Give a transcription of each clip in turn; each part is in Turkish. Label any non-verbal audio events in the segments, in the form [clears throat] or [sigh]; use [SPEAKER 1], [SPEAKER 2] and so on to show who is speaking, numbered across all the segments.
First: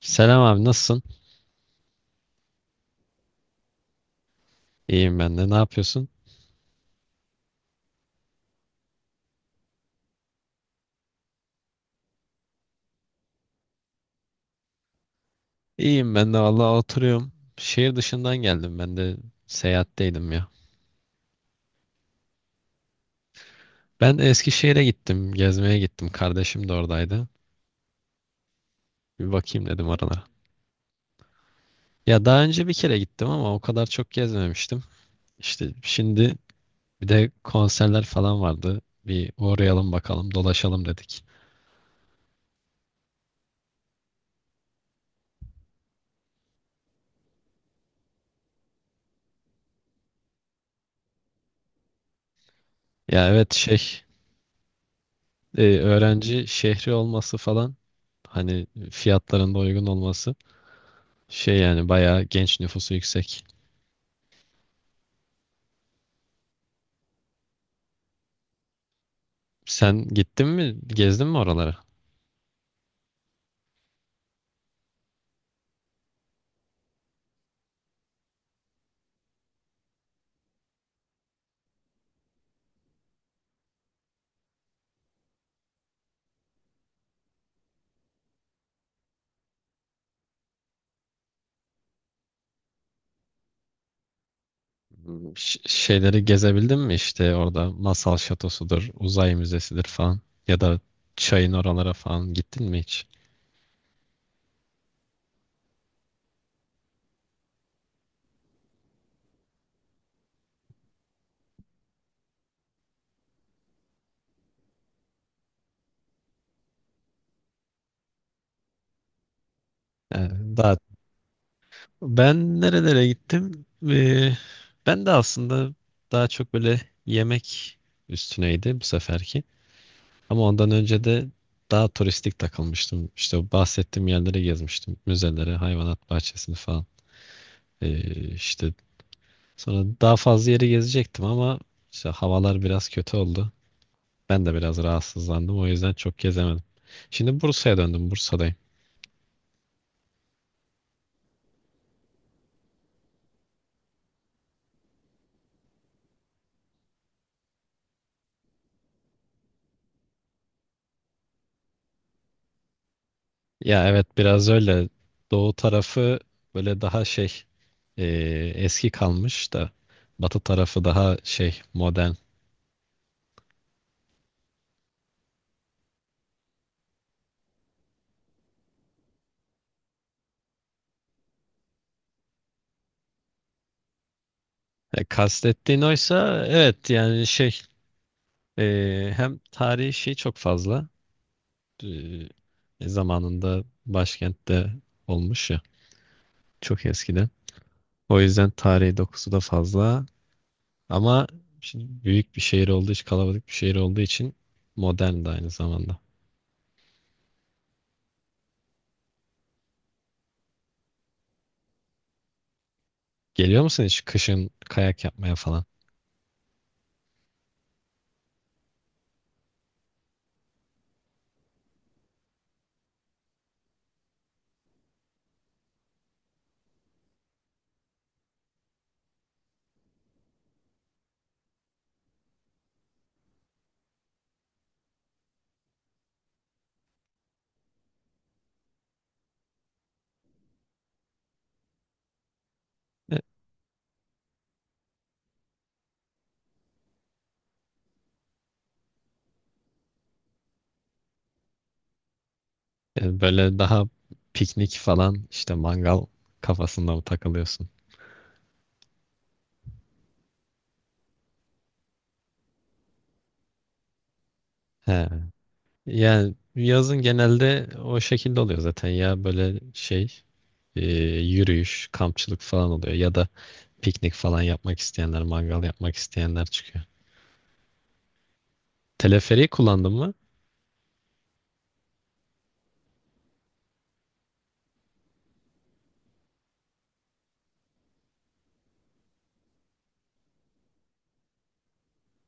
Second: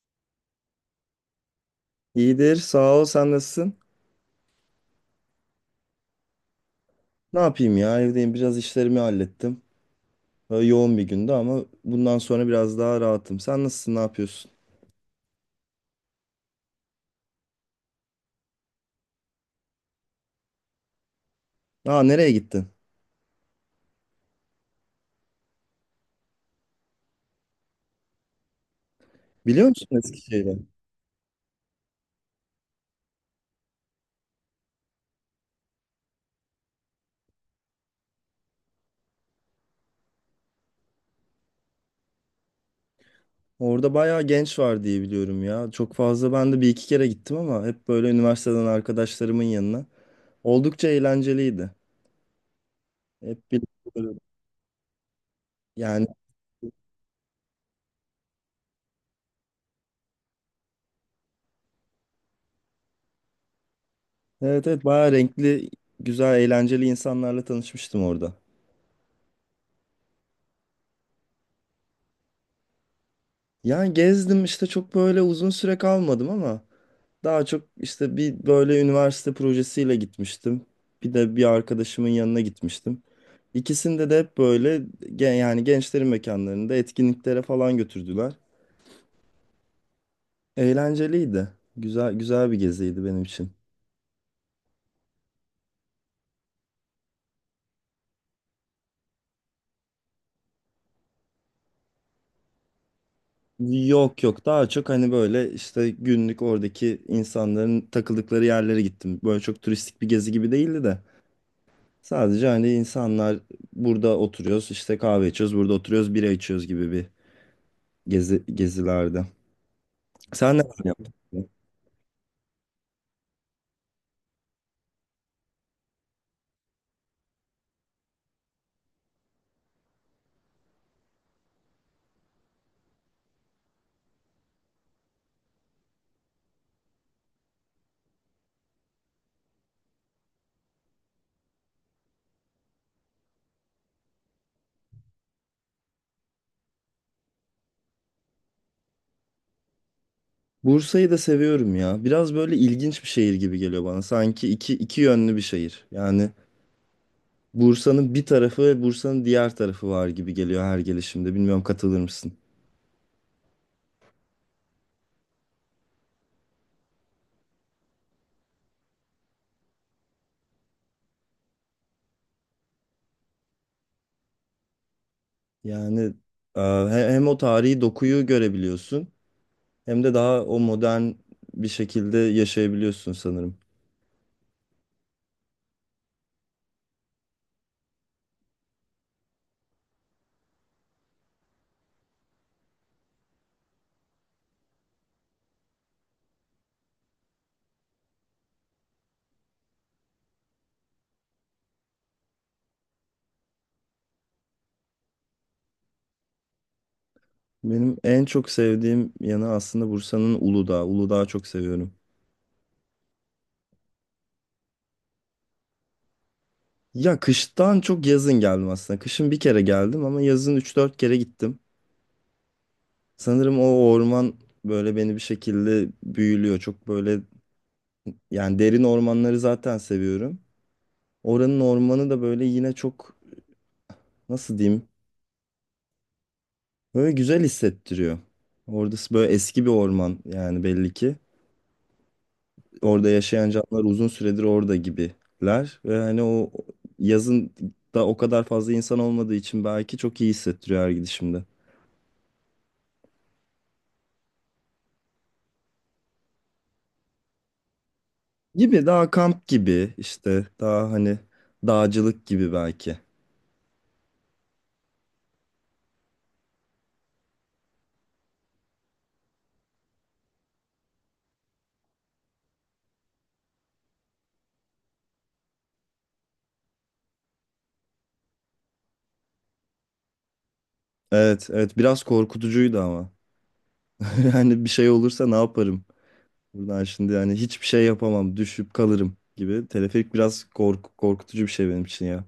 [SPEAKER 1] Selam abi, nasılsın?
[SPEAKER 2] İyidir, sağ ol. Sen nasılsın?
[SPEAKER 1] İyiyim ben de. Ne yapıyorsun?
[SPEAKER 2] Ne yapayım ya? Evdeyim. Biraz işlerimi hallettim. Böyle yoğun bir gündü ama bundan sonra biraz daha rahatım. Sen nasılsın? Ne yapıyorsun?
[SPEAKER 1] İyiyim ben de, vallahi oturuyorum. Şehir dışından geldim. Ben de seyahatteydim ya.
[SPEAKER 2] Aa, nereye gittin?
[SPEAKER 1] Ben de Eskişehir'e gittim. Gezmeye gittim. Kardeşim de oradaydı. Bir bakayım
[SPEAKER 2] Biliyor
[SPEAKER 1] dedim
[SPEAKER 2] musun
[SPEAKER 1] oralara.
[SPEAKER 2] Eskişehir'e?
[SPEAKER 1] Ya daha önce bir kere gittim ama o kadar çok gezmemiştim. İşte şimdi bir de konserler falan vardı. Bir uğrayalım bakalım, dolaşalım dedik.
[SPEAKER 2] Orada bayağı genç var diye biliyorum ya. Çok fazla ben de bir iki kere gittim ama hep böyle üniversiteden arkadaşlarımın yanına. Oldukça eğlenceliydi.
[SPEAKER 1] Ya
[SPEAKER 2] Hep
[SPEAKER 1] evet,
[SPEAKER 2] bir böyle- yani
[SPEAKER 1] öğrenci şehri olması falan, hani fiyatların da uygun olması, şey yani bayağı genç nüfusu yüksek.
[SPEAKER 2] evet, evet bayağı renkli, güzel, eğlenceli insanlarla tanışmıştım orada.
[SPEAKER 1] Sen gittin mi? Gezdin mi oraları?
[SPEAKER 2] Yani gezdim işte çok böyle uzun süre kalmadım ama daha çok işte bir böyle üniversite projesiyle gitmiştim. Bir de bir arkadaşımın yanına gitmiştim. İkisinde de hep böyle yani gençlerin mekanlarında etkinliklere falan götürdüler. Eğlenceliydi. Güzel güzel bir geziydi benim için.
[SPEAKER 1] Hmm, şeyleri gezebildin mi işte orada? Masal şatosudur, uzay müzesidir falan, ya da çayın oralara falan gittin mi hiç?
[SPEAKER 2] Yok yok, daha çok hani böyle işte günlük oradaki insanların takıldıkları yerlere gittim. Böyle çok turistik bir gezi gibi değildi de. Sadece hani insanlar burada oturuyoruz işte kahve içiyoruz, burada oturuyoruz bira içiyoruz gibi bir gezi gezilerde. Sen
[SPEAKER 1] Yani daha
[SPEAKER 2] neler yaptın?
[SPEAKER 1] ben nerelere gittim? Ee, ben de aslında daha çok böyle yemek üstüneydi bu seferki. Ama ondan önce de daha turistik takılmıştım. İşte o bahsettiğim yerleri gezmiştim. Müzeleri, hayvanat bahçesini falan. İşte sonra daha fazla yeri gezecektim ama işte havalar biraz kötü oldu. Ben de biraz rahatsızlandım. O yüzden çok gezemedim. Şimdi Bursa'ya döndüm. Bursa'dayım.
[SPEAKER 2] Bursa'yı da seviyorum ya. Biraz böyle ilginç bir şehir gibi geliyor bana. Sanki iki, iki yönlü bir şehir. Yani Bursa'nın bir tarafı ve Bursa'nın diğer tarafı var gibi geliyor her gelişimde. Bilmiyorum, katılır mısın?
[SPEAKER 1] Ya evet, biraz öyle. Doğu tarafı böyle daha e, eski kalmış da batı tarafı daha şey, modern.
[SPEAKER 2] Yani hem o tarihi dokuyu görebiliyorsun hem de daha o modern bir şekilde yaşayabiliyorsun sanırım.
[SPEAKER 1] E, kastettiğin oysa evet, yani e, hem tarihi şey çok fazla. E, zamanında başkentte olmuş ya, çok eskiden. O yüzden tarihi dokusu da fazla. Ama şimdi büyük bir şehir olduğu için, kalabalık bir şehir olduğu için modern de aynı zamanda.
[SPEAKER 2] Benim en çok sevdiğim yanı aslında Bursa'nın Uludağ. Uludağ'ı çok seviyorum.
[SPEAKER 1] Geliyor musun hiç kışın kayak yapmaya falan?
[SPEAKER 2] Ya kıştan çok yazın geldim aslında. Kışın bir kere geldim ama yazın üç dört kere gittim. Sanırım o orman böyle beni bir şekilde büyülüyor. Çok böyle yani derin ormanları zaten seviyorum. Oranın ormanı da böyle yine çok, nasıl diyeyim, böyle güzel hissettiriyor. Orada böyle eski bir orman yani belli ki. Orada
[SPEAKER 1] E,
[SPEAKER 2] yaşayan canlılar uzun süredir orada gibiler. Ve hani o yazın da o kadar fazla insan olmadığı için belki çok iyi hissettiriyor her gidişimde.
[SPEAKER 1] Böyle daha piknik falan, işte mangal kafasında mı takılıyorsun?
[SPEAKER 2] Gibi daha kamp gibi işte, daha hani dağcılık gibi belki.
[SPEAKER 1] He. Yani yazın genelde o şekilde oluyor zaten ya, böyle e, yürüyüş, kampçılık falan oluyor ya da piknik falan yapmak isteyenler, mangal yapmak isteyenler çıkıyor. Teleferiği kullandın mı?
[SPEAKER 2] Evet, evet biraz korkutucuydu ama. [laughs] Yani bir şey olursa ne yaparım? Buradan şimdi yani hiçbir şey yapamam, düşüp kalırım gibi. Teleferik biraz korku, korkutucu bir şey benim için ya.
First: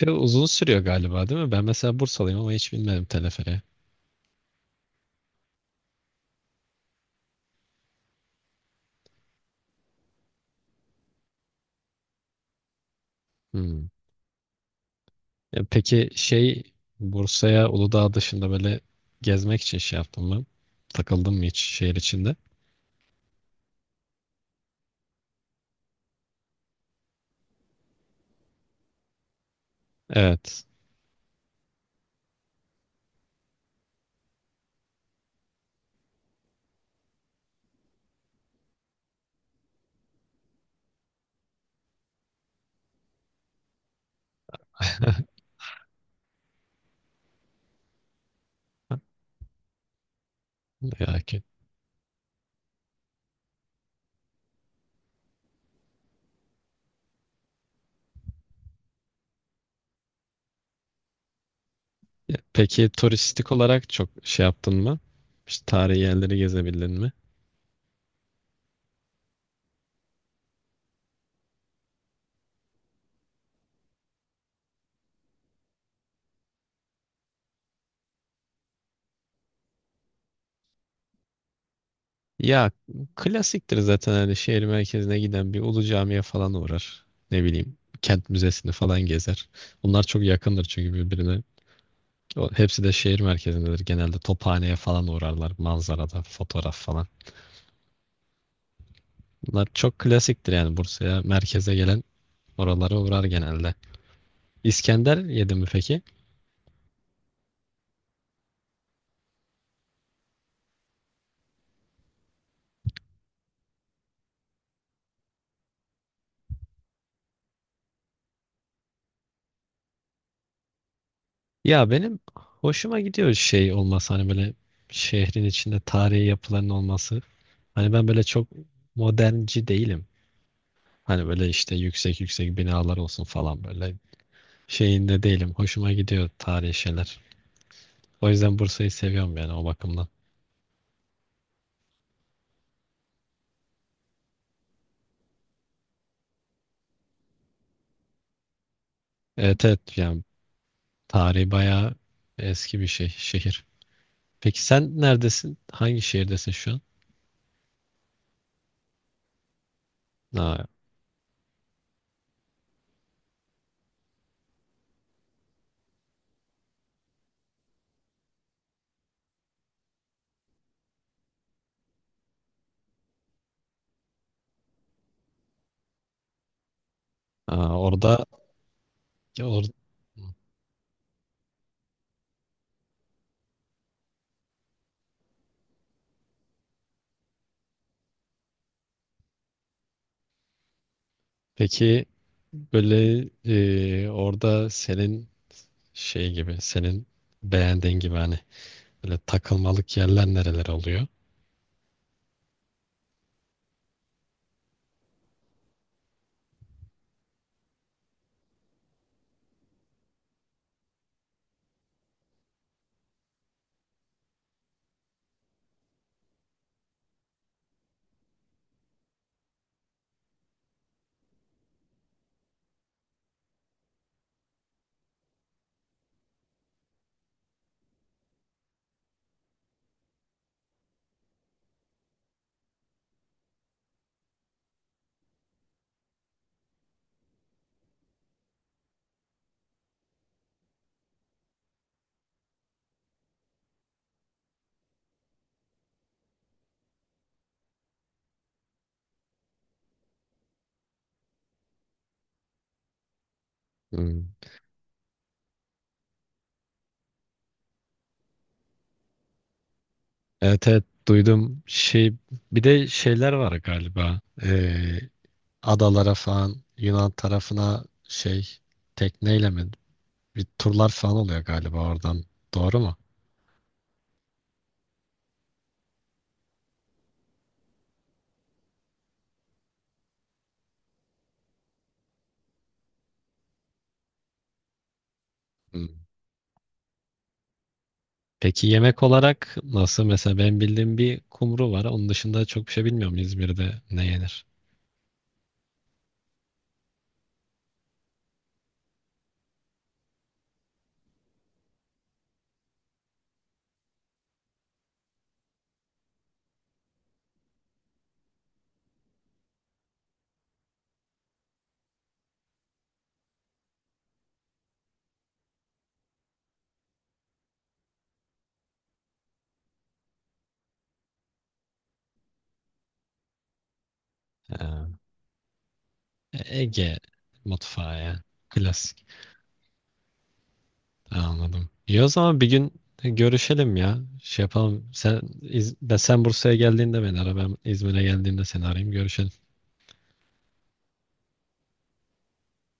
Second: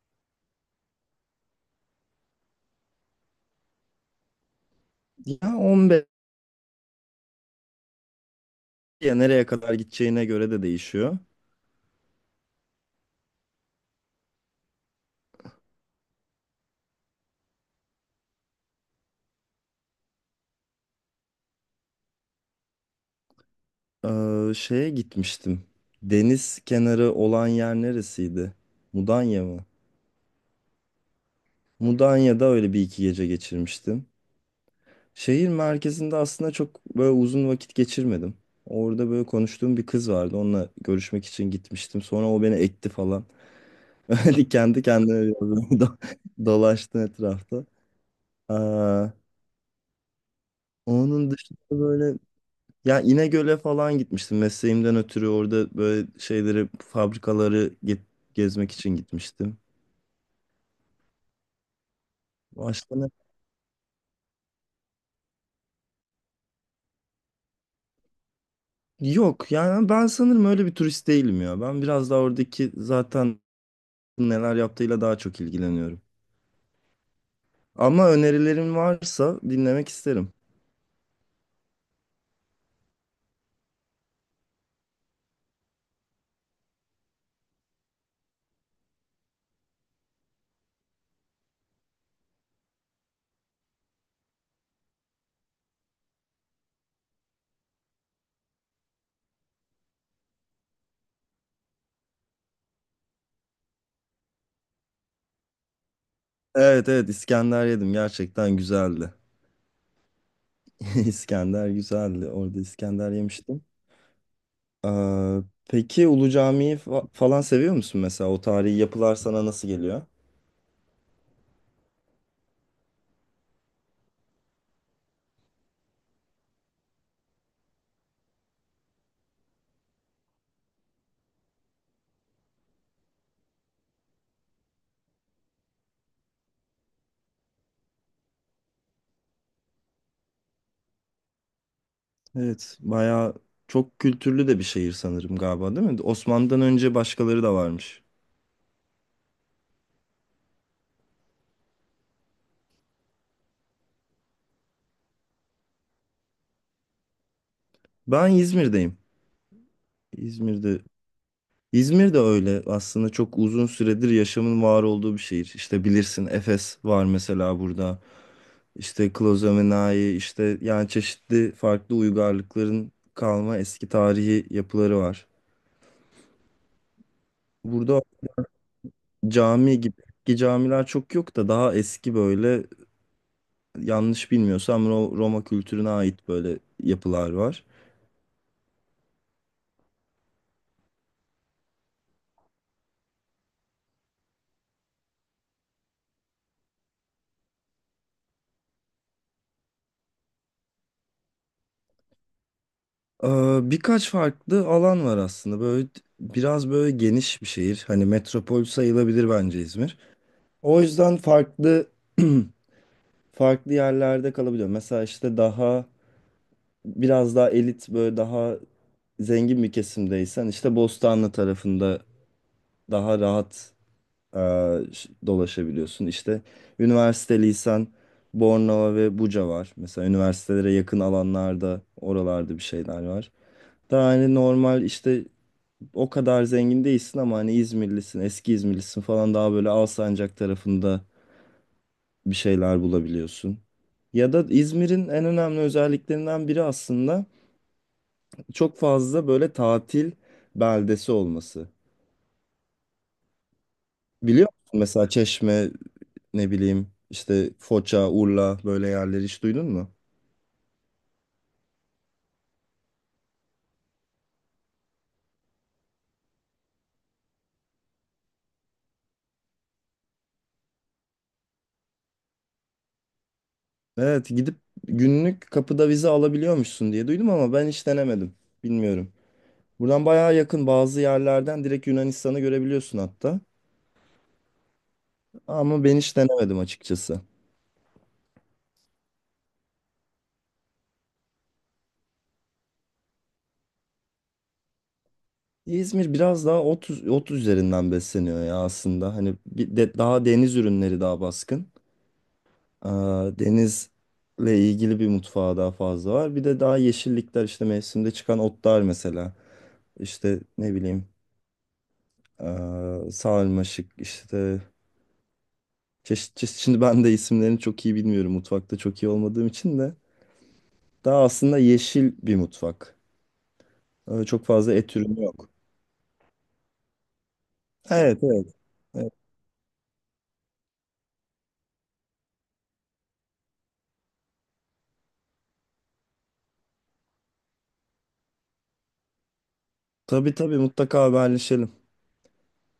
[SPEAKER 1] Bir de uzun sürüyor galiba, değil mi? Ben mesela Bursalıyım ama hiç bilmedim teleferiği.
[SPEAKER 2] Ya 15, ya nereye kadar gideceğine göre de değişiyor.
[SPEAKER 1] Hmm. Ya peki şey, Bursa'ya Uludağ dışında böyle gezmek için şey yaptın mı? Takıldın mı hiç şehir içinde?
[SPEAKER 2] Şeye gitmiştim. Deniz kenarı olan yer neresiydi? Mudanya mı?
[SPEAKER 1] Evet.
[SPEAKER 2] Mudanya'da öyle bir iki gece geçirmiştim. Şehir merkezinde aslında çok böyle uzun vakit geçirmedim. Orada böyle konuştuğum bir kız vardı. Onunla görüşmek için gitmiştim. Sonra o beni ekti falan. [laughs] Hani kendi kendine biraz
[SPEAKER 1] [laughs]
[SPEAKER 2] böyle dolaştı etrafta. Aa,
[SPEAKER 1] Ya
[SPEAKER 2] onun
[SPEAKER 1] ki.
[SPEAKER 2] dışında böyle ya İnegöl'e falan gitmiştim. Mesleğimden ötürü orada böyle şeyleri, fabrikaları gezmek için gitmiştim.
[SPEAKER 1] Ya peki,
[SPEAKER 2] Başka ne?
[SPEAKER 1] turistik olarak çok şey yaptın mı? İşte tarihi yerleri gezebildin mi?
[SPEAKER 2] Yok, yani ben sanırım öyle bir turist değilim ya. Ben biraz daha oradaki zaten neler yaptığıyla daha çok ilgileniyorum. Ama önerilerin varsa dinlemek isterim.
[SPEAKER 1] Ya klasiktir zaten, hani şehir merkezine giden bir Ulu Cami'ye falan uğrar. Ne bileyim, kent müzesini falan gezer. Bunlar çok yakındır çünkü birbirine. Hepsi de şehir merkezindedir. Genelde Tophane'ye falan uğrarlar. Manzarada fotoğraf falan. Bunlar çok klasiktir yani. Bursa'ya, merkeze gelen oralara uğrar genelde. İskender yedin mi peki?
[SPEAKER 2] Evet, evet İskender yedim, gerçekten güzeldi. [laughs] İskender güzeldi. Orada İskender yemiştim. Ee, peki Ulu Cami'yi falan seviyor musun mesela? O tarihi yapılar sana nasıl geliyor?
[SPEAKER 1] Ya benim hoşuma gidiyor şey olması, hani böyle şehrin içinde tarihi yapıların olması. Hani ben böyle çok modernci değilim. Hani böyle işte yüksek yüksek binalar olsun falan, böyle şeyinde değilim. Hoşuma gidiyor tarihi şeyler. O yüzden Bursa'yı seviyorum yani, o bakımdan.
[SPEAKER 2] Evet, bayağı çok kültürlü de bir şehir sanırım galiba, değil mi? Osmanlı'dan önce başkaları da varmış.
[SPEAKER 1] Evet evet, yani tarihi bayağı eski bir şey, şehir. Peki sen neredesin? Hangi şehirdesin şu an?
[SPEAKER 2] Ben İzmir'deyim.
[SPEAKER 1] Aa.
[SPEAKER 2] İzmir'de İzmir de öyle aslında çok uzun süredir yaşamın var olduğu bir şehir. İşte bilirsin Efes var mesela burada. İşte Klozomenai, işte yani çeşitli farklı uygarlıkların kalma eski tarihi yapıları var.
[SPEAKER 1] Aa,
[SPEAKER 2] Burada
[SPEAKER 1] orada or-
[SPEAKER 2] cami gibi eski camiler çok yok da, daha eski böyle, yanlış bilmiyorsam Roma kültürüne ait böyle yapılar var.
[SPEAKER 1] peki böyle orada senin şey gibi, senin beğendiğin gibi, hani böyle takılmalık yerler nereler oluyor?
[SPEAKER 2] Ee, birkaç farklı alan var aslında. Böyle biraz böyle geniş bir şehir. Hani metropol sayılabilir bence İzmir. O yüzden farklı [clears throat] farklı yerlerde kalabiliyor. Mesela işte daha biraz daha elit, böyle daha zengin bir kesimdeysen işte Bostanlı tarafında daha rahat e, dolaşabiliyorsun. İşte üniversite, lisan, Bornova ve Buca var. Mesela üniversitelere yakın alanlarda, oralarda bir şeyler var. Daha hani normal işte o kadar zengin değilsin ama hani İzmirlisin, eski İzmirlisin falan, daha böyle Alsancak tarafında bir şeyler bulabiliyorsun. Ya da İzmir'in en önemli özelliklerinden biri aslında çok fazla böyle tatil beldesi olması.
[SPEAKER 1] Hmm.
[SPEAKER 2] Biliyor musun mesela Çeşme, ne bileyim işte Foça, Urla böyle yerleri hiç duydun mu?
[SPEAKER 1] Evet evet duydum, şey, bir de şeyler var galiba. Adalara falan, Yunan tarafına şey, tekneyle mi bir turlar falan oluyor galiba oradan, doğru mu?
[SPEAKER 2] Evet, gidip günlük kapıda vize alabiliyormuşsun diye duydum ama ben hiç denemedim. Bilmiyorum. Buradan bayağı yakın bazı yerlerden direkt Yunanistan'ı görebiliyorsun hatta. Ama ben hiç denemedim açıkçası.
[SPEAKER 1] Peki yemek olarak nasıl? Mesela ben bildiğim bir kumru var. Onun dışında çok bir şey bilmiyorum İzmir'de ne yenir.
[SPEAKER 2] İzmir biraz daha ot, ot üzerinden besleniyor ya aslında. Hani bir de daha deniz ürünleri daha baskın. Aa, denizle ilgili bir mutfağı daha fazla var. Bir de daha yeşillikler işte, mevsimde çıkan otlar mesela. İşte ne bileyim, sarmaşık işte çeşit çeşit. Şimdi ben de isimlerini çok iyi bilmiyorum, mutfakta çok iyi olmadığım için de. Daha aslında yeşil bir mutfak. Çok fazla
[SPEAKER 1] Ha,
[SPEAKER 2] et ürünü yok.
[SPEAKER 1] Ege mutfağı
[SPEAKER 2] Evet,
[SPEAKER 1] ya.
[SPEAKER 2] evet.
[SPEAKER 1] Klasik.
[SPEAKER 2] Evet.
[SPEAKER 1] Anladım. İyi, o zaman bir gün görüşelim ya. Şey yapalım. Ben sen Bursa'ya geldiğinde beni ara. Ben İzmir'e geldiğinde seni arayayım. Görüşelim.
[SPEAKER 2] Tabii, tabii mutlaka haberleşelim.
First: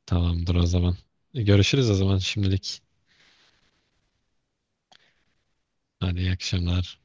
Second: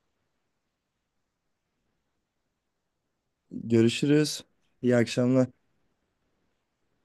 [SPEAKER 1] Tamamdır o zaman. Görüşürüz o zaman, şimdilik.
[SPEAKER 2] Görüşürüz. İyi akşamlar.
[SPEAKER 1] Hadi, iyi akşamlar.